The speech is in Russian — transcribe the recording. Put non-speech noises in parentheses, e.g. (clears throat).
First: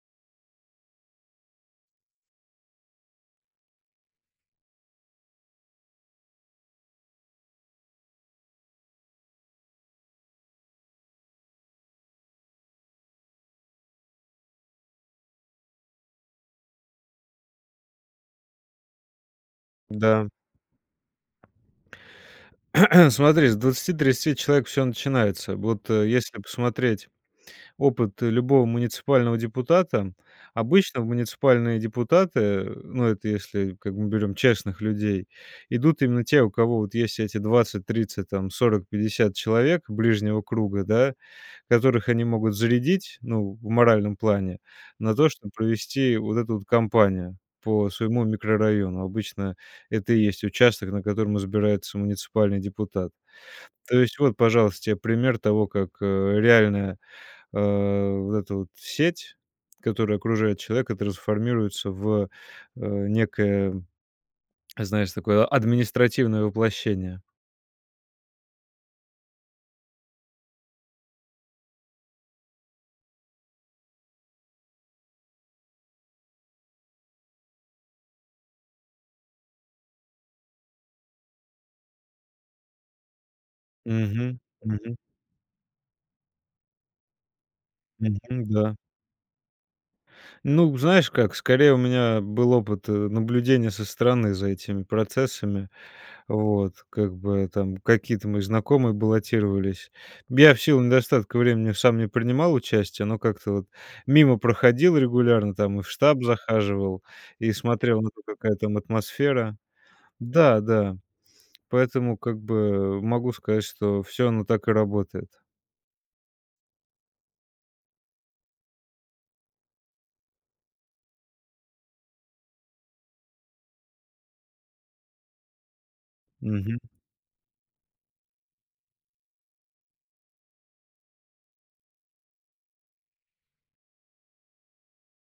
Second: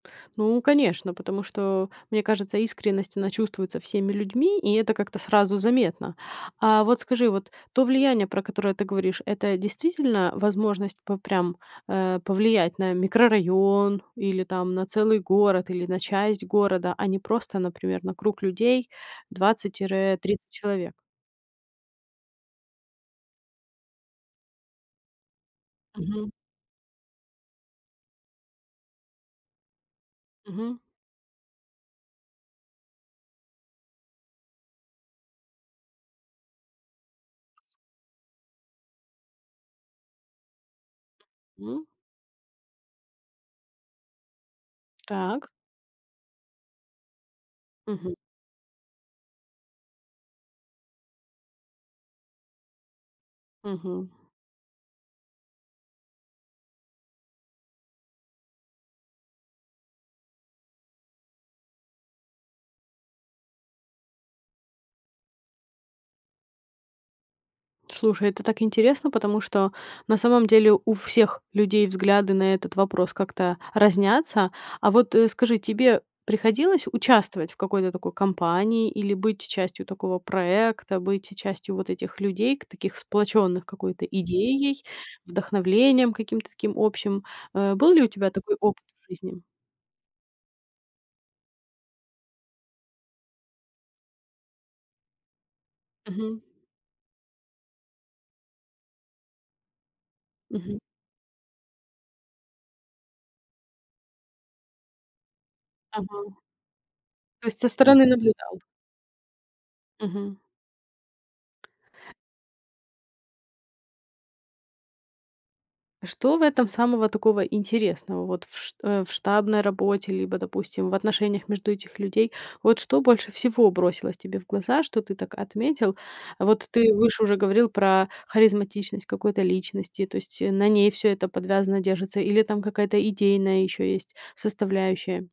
Ну, конечно, потому что, мне кажется, искренность, она чувствуется всеми людьми, и это как-то сразу заметно. А вот скажи, вот то влияние, про которое ты говоришь, это действительно возможность п прям, э, повлиять на микрорайон или там на целый город, или на часть города, а не просто, например, на круг людей 20 тире Да. 30 человек? (clears throat) Смотри, с 20-30 человек всё начинается. Вот Мгм. если посмотреть опыт любого муниципального депутата, Мгм. обычно в муниципальные депутаты, ну, это если, как бы мы берем честных людей, идут именно те, у кого вот есть эти 20-30 там, 40-50 человек ближнего круга, да, М. которых они могут зарядить, ну, в моральном плане, на то, Так. чтоб провести вот эту вот компанию по Мгм. своему микрорайону. Обычно это и есть участок, на котором избирается муниципальный депутат. То Мгм. есть вот, пожалуйста, тебе пример того, как, э, реальная, э, вот эта вот сеть, которая окружает человека, трансформируется в, э, некое, знаешь, такое административное воплощение. Слушай, это так интересно, потому что на самом деле у всех людей взгляды на этот вопрос как-то разнятся. А вот, э, скажи, тебе приходилось участвовать в какой-то такой компании или быть частью такого проекта? Быть частью вот этих людей, ка таких сплочённых какой-то Мгм. идеей, Мгм. вдохновением, каким-то таким общим? Э, был ли у Мгм. тебя такой Да. опыт в жизни? Ну знаешь, как? Скорее, у меня был опыт, э, наблюдения со стороны за этими процессами. Мгм. Вот. Как бы там какие-то мои знакомые баллотировались. Я в Мгм. силу недостатка времени сам не принимал участия, но как-то вот мимо проходил регулярно там. И в штаб Ага. захаживал, То и есть со смотрел стороны на то, какая наблюдал. там атмосфера. Мгм. Да-да, поэтому как бы могу сказать что всё оно так и работает. Что в этом самого такого интересного? Вот в ш э, в штабной работе, либо, допустим, в отношениях между этих людей. Вот что больше всего бросилось тебе в глаза, что ты так отметил? Вот Мгм. ты выше уже говорил про харизматичность какой-то личности, то есть на ней всё это подвязано, держится, или там какая-то идейная ещё есть составляющая?